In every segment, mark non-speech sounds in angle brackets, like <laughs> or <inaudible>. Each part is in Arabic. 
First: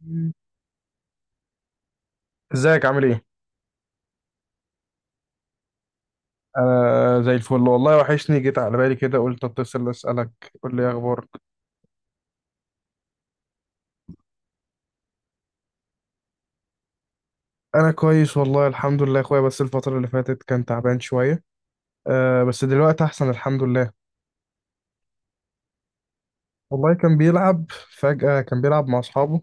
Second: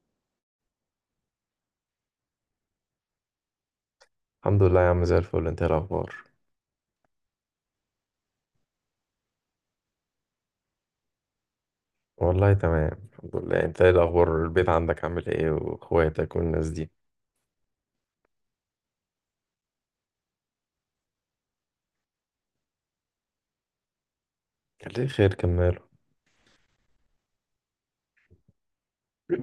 مم. ازيك عامل ايه؟ الحمد لله يا عم زي الفل. انت ايه الاخبار؟ انا زي الفل والله وحشني، جيت على بالي كده قلت اتصل اسالك. قول لي إيه اخبارك. والله تمام الحمد لله. انت ايه الاخبار؟ البيت عندك عامل ايه؟ واخواتك والناس دي انا كويس والله الحمد لله يا اخويا، بس الفتره اللي فاتت كان تعبان شويه. أه، بس دلوقتي احسن الحمد لله. كان ليه خير؟ كملوا. والله كان بيلعب، فجاه كان بيلعب مع اصحابه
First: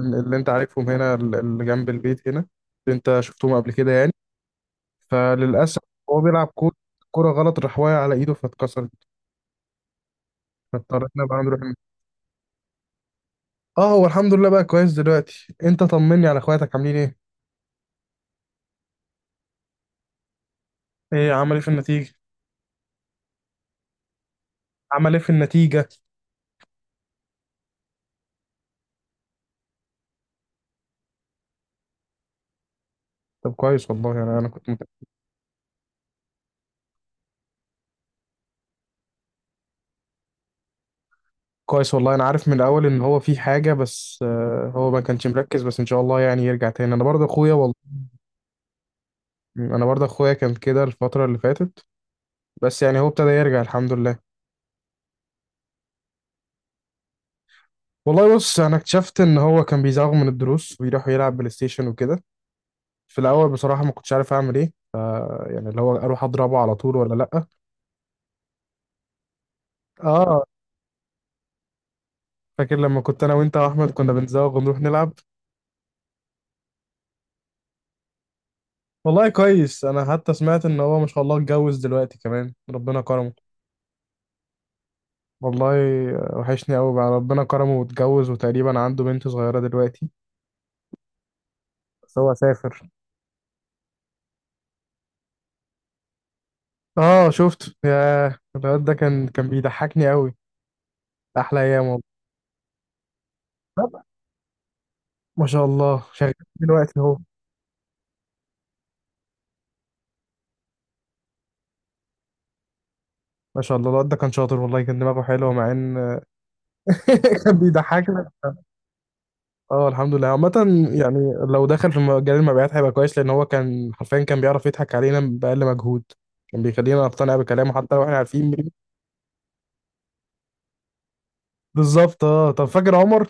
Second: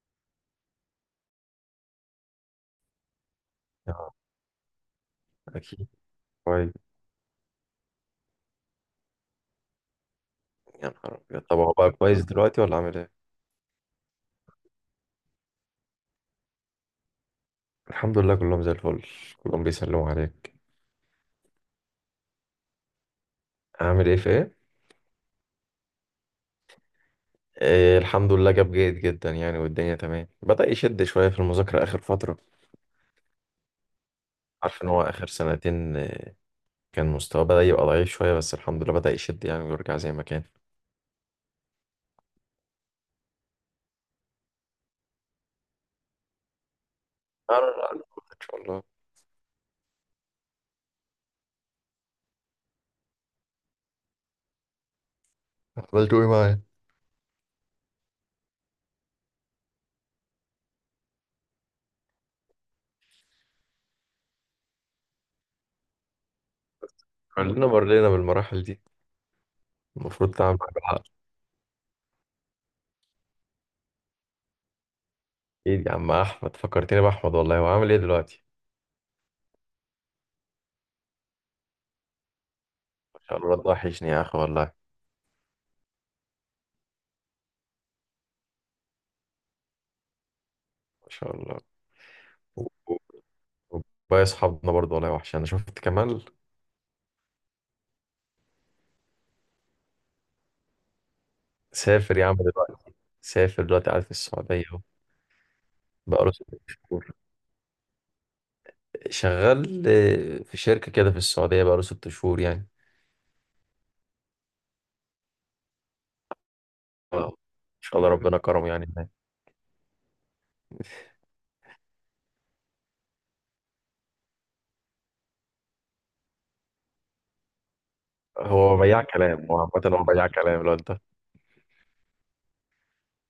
اللي انت عارفهم هنا، اللي جنب البيت هنا، اللي انت شفتهم قبل كده يعني. اه، فللاسف اكيد. هو بيلعب كويس. كوره، كرة غلط راح واقع على ايده فاتكسرت، يا نهار فاضطرينا بقى ابيض، طب نروح. هو بقى كويس دلوقتي ولا عامل ايه؟ اه، هو الحمد لله بقى كويس دلوقتي. انت طمني على اخواتك عاملين ايه. الحمد لله كلهم زي الفل. كلهم بيسلموا عليك. ايه عمل ايه في النتيجة؟ عامل ايه في ايه؟ عمل ايه في النتيجة؟ اه، الحمد لله جاب جيد جدا يعني، والدنيا تمام. بدأ يشد شوية في المذاكرة آخر فترة. طب كويس والله. انا كنت مت... عارف إن هو آخر سنتين، كان مستواه بدأ يبقى ضعيف شوية، بس الحمد لله بدأ يشد يعني ويرجع زي ما كان. كويس والله انا عارف من الاول ان هو في حاجة، بس هو ما كانش مركز، بس ان شاء الله يعني يرجع تاني. انا برضه اخويا لا والله، لا. لا، إن شاء الله. انا برضه اخويا كان كده الفترة اللي فاتت، بس يعني هو ابتدى يرجع الحمد لله. أفضل تقول معايا. والله بص، انا اكتشفت ان هو كان بيزاغ من الدروس ويروح يلعب بلاي ستيشن وكده. في الاول بصراحة ما كنتش عارف اعمل ايه، يعني اللي هو اروح اضربه على طول ولا لا. كلنا مرينا بالمراحل دي. المفروض اه، تعمل حاجة حق. فاكر لما كنت انا وانت واحمد كنا بنزاغ ونروح نلعب. ايه يا عم احمد، فكرتني باحمد والله. هو عامل ايه دلوقتي؟ والله كويس، انا حتى سمعت ان هو ما شاء الله اتجوز دلوقتي كمان، ربنا ما كرمه. شاء الله الواد وحشني يا اخي والله. والله وحشني قوي بقى، ربنا كرمه واتجوز وتقريبا عنده بنت صغيرة دلوقتي، ما شاء الله. بس هو و- سافر. و- وباقي اصحابنا برضه والله وحش. انا شفت كمال. اه شفت يا، الواد ده كان بيضحكني قوي، احلى ايام والله. سافر يا عم دلوقتي. سافر دلوقتي، طب، قاعد في السعودية اهو. ما شاء الله بقاله شغال ست دلوقتي شهور اهو. شغال. في شركة كده في السعودية، بقاله 6 شهور يعني. ما شاء الله الواد ده كان شاطر والله، كان دماغه حلوة مع ان آه. ان <laughs> كان شاء الله بيضحكنا. ربنا كرمه يعني هناك. اه الحمد لله عامة. يعني لو دخل في مجال المبيعات هيبقى كويس، لأن هو كان حرفيا كان بيعرف يضحك علينا بأقل مجهود، كان بيخلينا نقتنع بكلامه حتى لو احنا عارفين مين. هو بياع كلام. هو عامة هو بياع كلام الواد ده. بالظبط. اه طب فاكر عمر؟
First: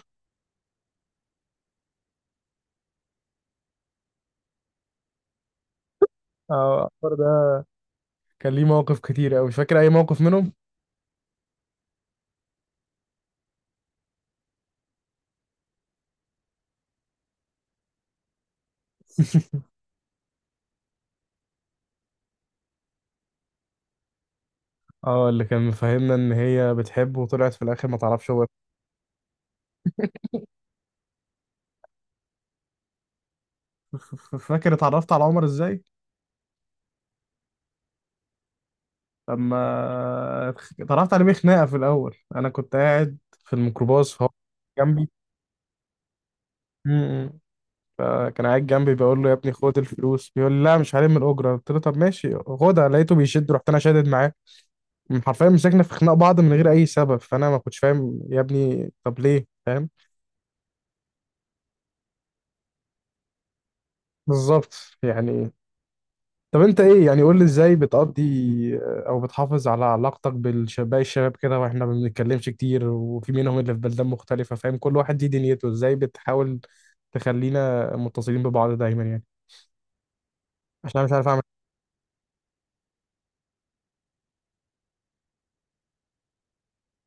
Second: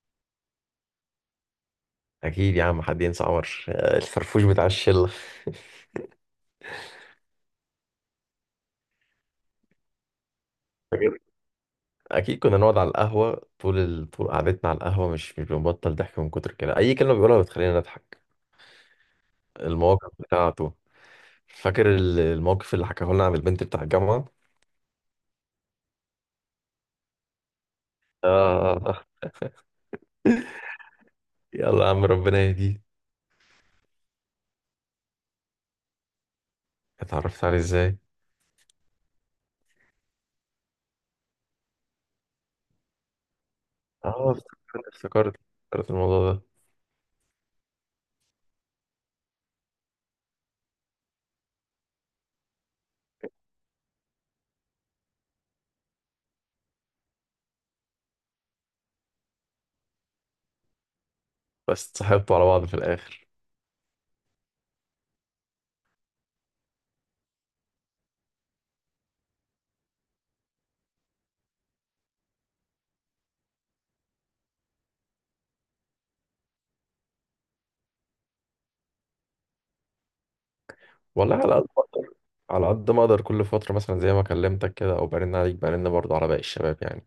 اكيد يا عم، حد ينسى عمر؟ الفرفوش بتاع الشلة. اه عمر ده كان ليه مواقف كتير أوي، مش فاكر أي موقف منهم؟ فاكر- اكيد كنا نقعد على القهوه طول طول قعدتنا على القهوه. مش بنبطل ضحك من كتر كده. اي كلمه بيقولها بتخلينا نضحك. المواقف بتاعته. فاكر الموقف اللي حكاه لنا عن البنت بتاع الجامعه؟ اه اللي كان مفهمنا إن هي بتحبه وطلعت في الآخر ما تعرفش هو. آه. يلا يا عم ربنا يهديه. فاكر اتعرفت على عمر إزاي؟ اتعرفت عليه ازاي؟ لما اتعرفت عليه بخناقة في الأول، أنا كنت قاعد في الميكروباص اه، فهو افتكرت الموضوع ده. جنبي، فكان قاعد جنبي بقول له يا ابني خد الفلوس، بيقول لي لا مش هلم من الاجره، قلت له طب ماشي خدها، لقيته بيشد، رحت انا شادد معاه. حرفيا مسكنا في خناق بعض من غير اي سبب، فانا ما كنتش فاهم يا ابني طب ليه فاهم. بس اتصاحبتوا على بعض في الاخر. بالظبط يعني. طب انت ايه يعني، قول لي ازاي بتقضي او بتحافظ على علاقتك بالشباب، الشباب كده واحنا ما بنتكلمش كتير، وفي منهم اللي في بلدان مختلفه فاهم، كل واحد ليه دنيته، ازاي بتحاول تخلينا متصلين ببعض دايما يعني؟ عشان انا مش عارف والله اعمل على قد ايه. ما اقدر. على قد ما اقدر، كل فتره مثلا زي ما كلمتك كده، او برن عليك، برن برضه على باقي الشباب يعني.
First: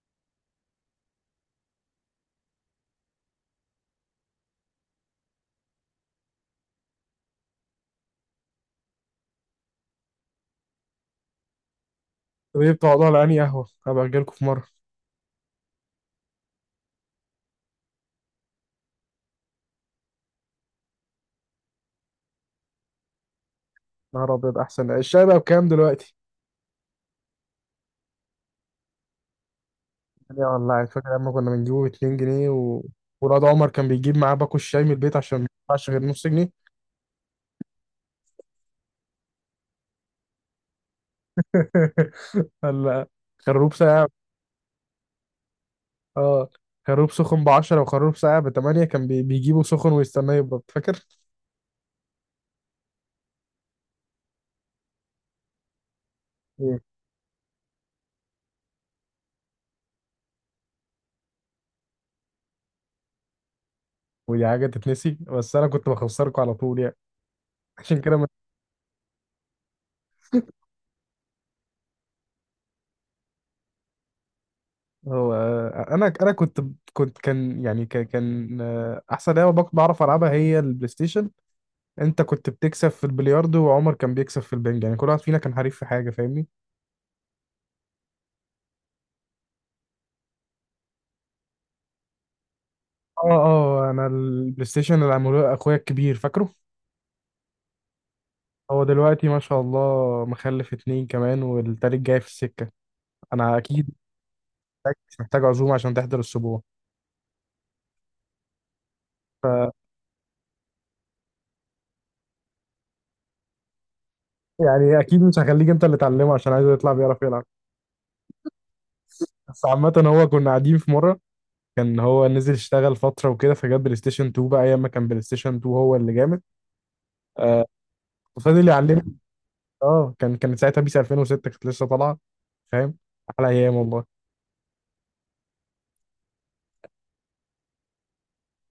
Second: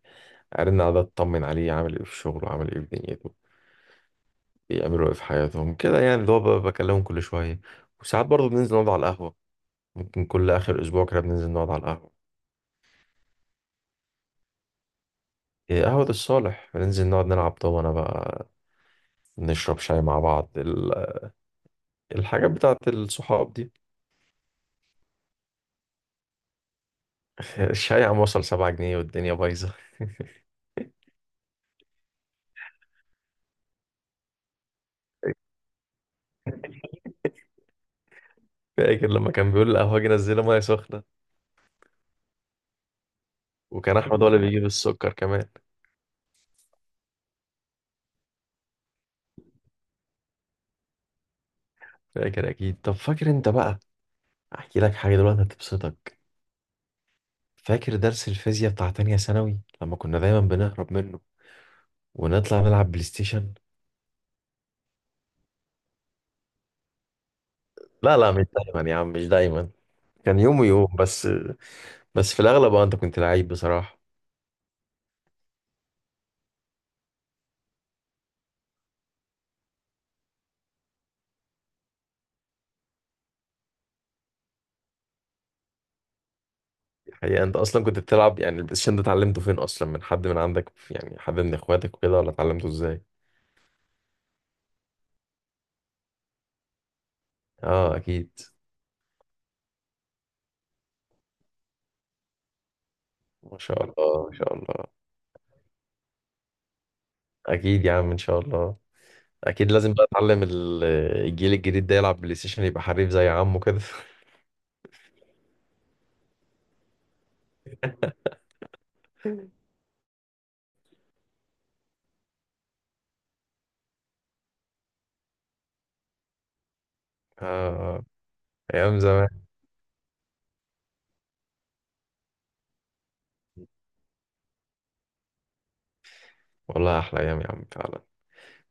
ارن على ده اطمن عليه عامل ايه في الشغل، وعامل ايه في دنيته. بيعملوا ايه في حياتهم كده يعني. اللي هو بكلمهم كل شوية. وساعات برضه بننزل نقعد على القهوة. ممكن كل آخر أسبوع كده بننزل نقعد على القهوة. طب ايه بتقعدوا على انهي قهوه، هبقى اجيلكوا في مره. إيه، قهوة الصالح بننزل نقعد نلعب دومنة بقى. نشرب شاي مع بعض، الحاجات بتاعت الصحاب دي. نهار ابيض، احسن الشاي بقى بكام دلوقتي؟ <laughs> الشاي عم وصل 7 جنيه، والدنيا بايظة. يا والله فاكر لما كنا بنجيبه ب 2 جنيه و... ولاد عمر كان بيجيب معاه باكو الشاي من البيت عشان ما يدفعش غير نص جنيه. <laughs> فاكر لما كان بيقول القهوة جه نزلها مية سخنة. <laughs> ولا خروب وكان ساقع. أحمد هو اللي بيجيب السكر كمان. اه خروب سخن ب 10 وخروب ساقع ب 8، كان بيجيبه سخن ويستناه يبرد، فاكر؟ فاكر أكيد. طب فاكر أنت بقى، أحكي لك حاجة دلوقتي هتبسطك. إيه. فاكر درس الفيزياء بتاع تانية ثانوي لما كنا دايما بنهرب منه ونطلع نلعب بلاي ستيشن؟ ودي حاجه تتنسي، بس انا كنت بخسركم على طول يعني. <laughs> عشان كده لا ما... لا، مش دايما يا عم، مش دايما. كان يوم ويوم بس. بس في الاغلب، انت كنت لعيب بصراحه. هو انا كنت كنت كان يعني كان كان، آه، احسن لعبه بعرف العبها هي البلاي ستيشن. انت كنت بتكسب في البلياردو وعمر كان بيكسب في البنج، يعني كل واحد فينا كان حريف في حاجه فاهمني. الحقيقه انت اصلا كنت بتلعب. يعني البلاي ستيشن ده اتعلمته فين اصلا؟ من حد من عندك يعني، حد من اخواتك وكده؟ ولا اتعلمته ازاي؟ اه انا البلاي ستيشن اللي عملوه اخويا الكبير، فاكره؟ اه، اكيد. هو دلوقتي ما شاء الله مخلف اتنين كمان والتالت جاي في السكه. انا ما شاء اكيد الله ما شاء الله. محتاج عزومه عشان تحضر السبوع، اكيد يا عم ان شاء الله. اكيد لازم بقى اتعلم الجيل الجديد ده يلعب بلاي ستيشن، يبقى حريف زي عمه كده. يعني اكيد مش هخليك انت اللي تعلمه عشان عايزه يطلع بيعرف يلعب. <laughs> اه. بس عامه، هو كنا قاعدين في مره، كان هو نزل اشتغل فتره وكده، فجاب بلاي ستيشن 2، بقى ايام ما كان بلاي ستيشن 2 هو اللي جامد. آه، آه. فضل ايام يعلمني. زمان. اه كانت ساعتها بيس 2006 كانت لسه طالعه فاهم. احلى ايام والله. والله احلى ايام يا عم فعلا.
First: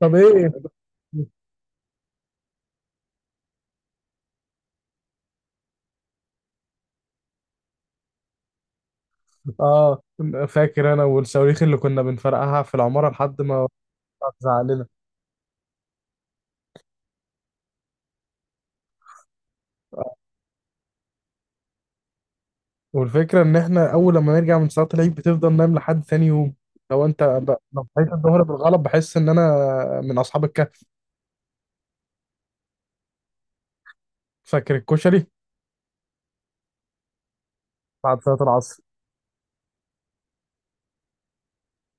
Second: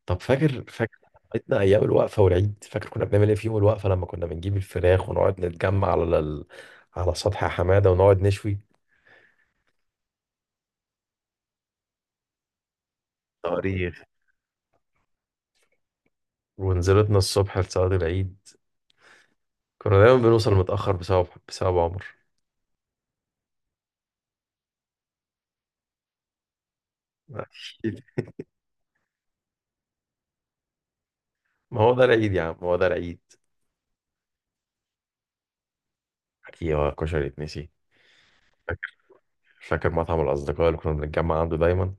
طب طب ايه. <laughs> فاكر عيدنا ايام الوقفه والعيد. فاكر كنا بنعمل ايه في يوم الوقفه لما كنا بنجيب الفراخ ونقعد نتجمع على على سطح حماده ونقعد نشوي اه، فاكر انا والصواريخ اللي كنا بنفرقعها في العماره لحد ما طريخ. تزعق لنا. ونزلتنا الصبح لصلاه العيد. كنا دايما بنوصل متاخر بسبب عمر. والفكره ان احنا اول لما نرجع من صلاه العيد بتفضل نايم لحد ثاني يوم. لو انت لو أكيد. صحيت الظهر بالغلط بحس ان انا من اصحاب الكهف. ما هو ده العيد يا عم، هو ده العيد. فاكر الكشري ايوه، كشري اتنسي. بعد صلاه العصر؟ فاكر. فاكر مطعم الاصدقاء اللي كنا بنتجمع عنده دايما.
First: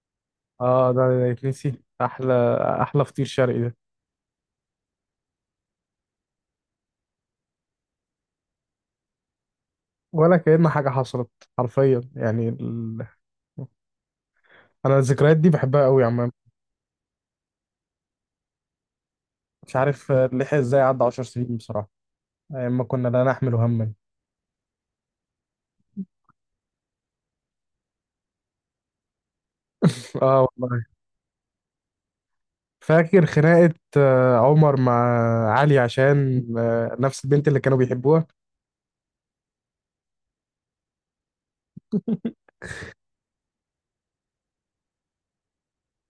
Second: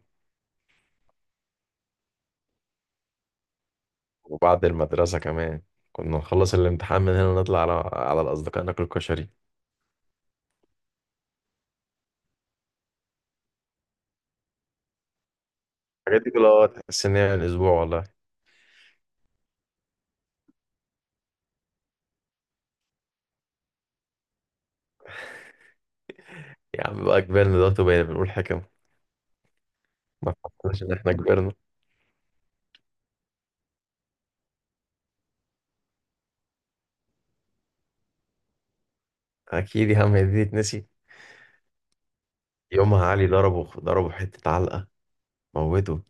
اه ده يتنسي، احلى فطير شرقي ده. وبعد المدرسه كمان كنا نخلص الامتحان من هنا ونطلع على الاصدقاء ناكل كشري. ولا كأن حاجه حصلت حرفيا، يعني ال... انا الذكريات دي بحبها قوي الحاجات عامه. دي كلها تحس ان هي من اسبوع والله. مش عارف لحق ازاي عدى 10 سنين بصراحة، أيام ما كنا لا نحمل هما. يا عم بقى كبرنا دلوقتي، وبقينا بنقول حكم. <laughs> ما اه فكرناش والله. ان احنا كبرنا. فاكر خناقة عمر مع علي عشان نفس البنت اللي كانوا بيحبوها؟ اكيد يا عم، هي دي تتنسي؟ يومها علي ضربه ضربه حته علقه موته.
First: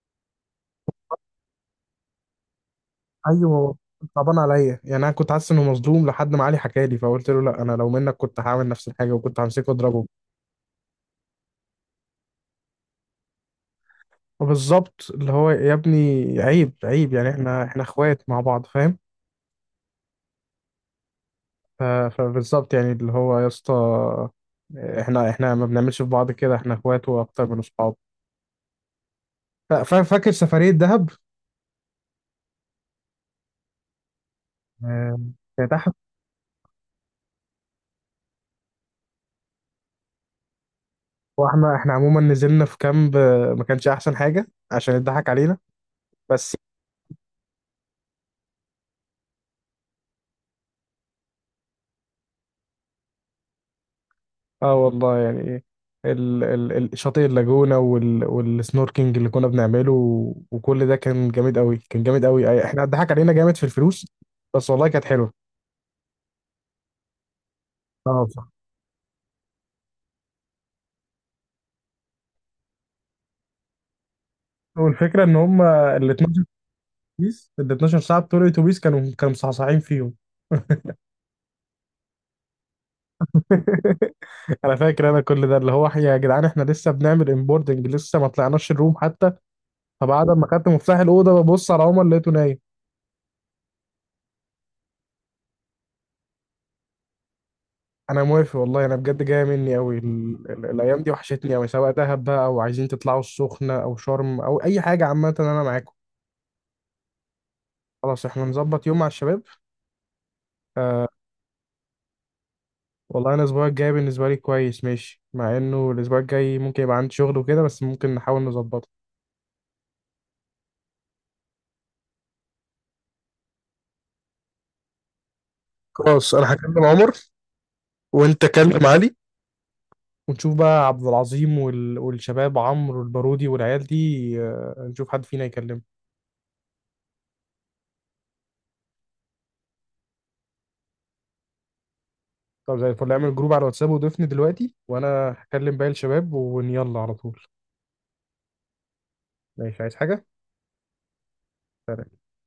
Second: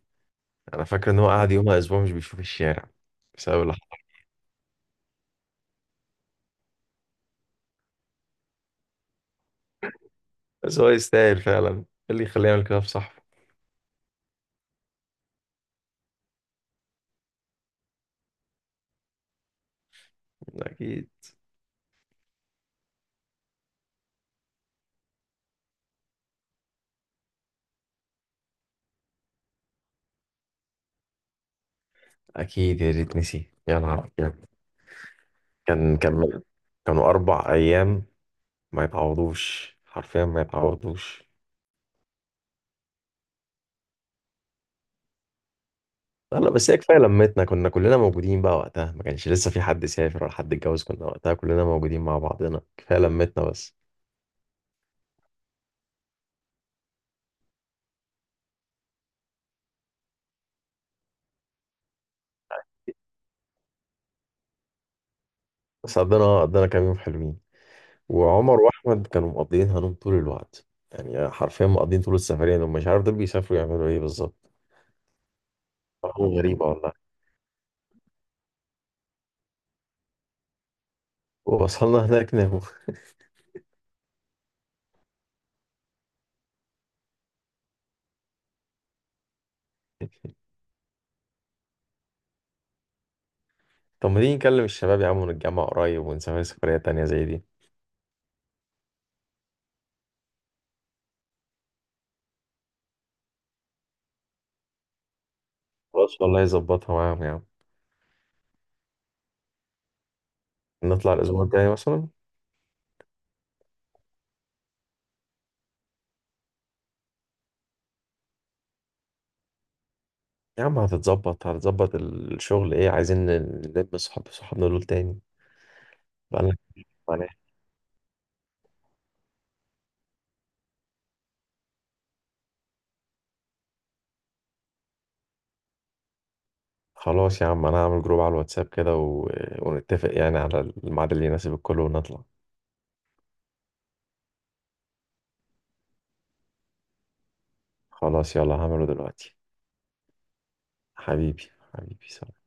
انا فاكر ان هو قعد يومها اسبوع مش بيشوف الشارع بسبب اللي ايوه حصل. كنت صعبان عليا، يعني انا كنت حاسس انه مظلوم لحد ما علي حكى لي، فقلت له لا انا لو منك كنت هعمل نفس الحاجه، وكنت همسكه واضربه. بس هو يستاهل فعلا. إيه اللي يخليه يعمل كده في صاحبه؟ بالظبط، اللي هو يا ابني عيب، يعني احنا اخوات مع بعض فاهم. اكيد. فبالظبط يعني، اللي هو يا اسطى، احنا ما بنعملش في بعض كده، احنا اخوات واكتر من اصحاب. فاكر سفرية دهب؟ اكيد يا ريت نسي. يا نهار أبيض. آه، كانت أحلى. كان كان كانوا 4 ايام، ما يتعوضوش، حرفيا ما يتعوضوش. واحنا عموما نزلنا في كامب، ما كانش أحسن حاجة عشان اتضحك علينا، لا، بس. بس هي كفايه لمتنا. كنا كلنا موجودين بقى وقتها. ما كانش لسه في حد سافر ولا حد اتجوز. كنا وقتها كلنا موجودين مع بعضنا. كفايه لمتنا بس. اه والله يعني شاطئ اللاجونة، وال والسنوركينج اللي كنا بنعمله، وكل ده كان جامد قوي، كان جامد قوي. أي- احنا اتضحك علينا جامد في الفلوس، بس والله كانت حلوه. بس قضينا كام يوم حلوين. اه بصراحة. وعمر واحمد كانوا مقضيين هنوم طول الوقت. يعني حرفيا مقضيين طول السفريه. دول مش عارف دول بيسافروا يعملوا ايه بالظبط. والفكرة ان هم ال أرقام 12، غريبه والله. اتوبيس ال 12 ساعة بتوع الاتوبيس كانوا مصحصحين فيهم. ووصلنا هناك ناموا. <laughs> انا فاكر انا كل ده، اللي هو يا جدعان احنا لسه بنعمل امبوردنج، لسه ما طلعناش الروم حتى. فبعد ما خدت مفتاح الاوضه ببص على عمر لقيته نايم. <laughs> طب ما تيجي نكلم الشباب يا عم، ونتجمع قريب، ونسافر سفريه تانيه زي دي. انا موافق والله، انا بجد جايه مني قوي ال... ال... الايام دي وحشتني قوي، سواء دهب بقى، او عايزين تطلعوا السخنه، او شرم، او اي حاجه، عامه انا معاكم. خلاص والله، يظبطها معاهم يا عم. خلاص احنا نظبط يوم مع الشباب. آه. نطلع الاسبوع الجاي مثلا. والله انا الاسبوع الجاي بالنسبه لي كويس ماشي، مع انه الاسبوع الجاي ممكن يبقى عندي شغل وكده، بس ممكن نحاول نظبطه. يا عم هتتظبط. الشغل ايه؟ عايزين نلم صحابنا دول تاني. خلاص انا بقالنا هكلم عمر عليه. وانت كلم علي، ونشوف بقى عبد العظيم وال... والشباب عمرو والبارودي والعيال دي، نشوف حد فينا يكلمه. خلاص يا عم، انا هعمل جروب على الواتساب كده ونتفق يعني على الميعاد اللي يناسب الكل ونطلع. طب زي الفل، اعمل جروب على الواتساب وضيفني دلوقتي، وانا هكلم باقي الشباب ويلا على طول. خلاص يلا هعمله دلوقتي. ماشي، عايز حاجة؟ حبيبي حبيبي سلام.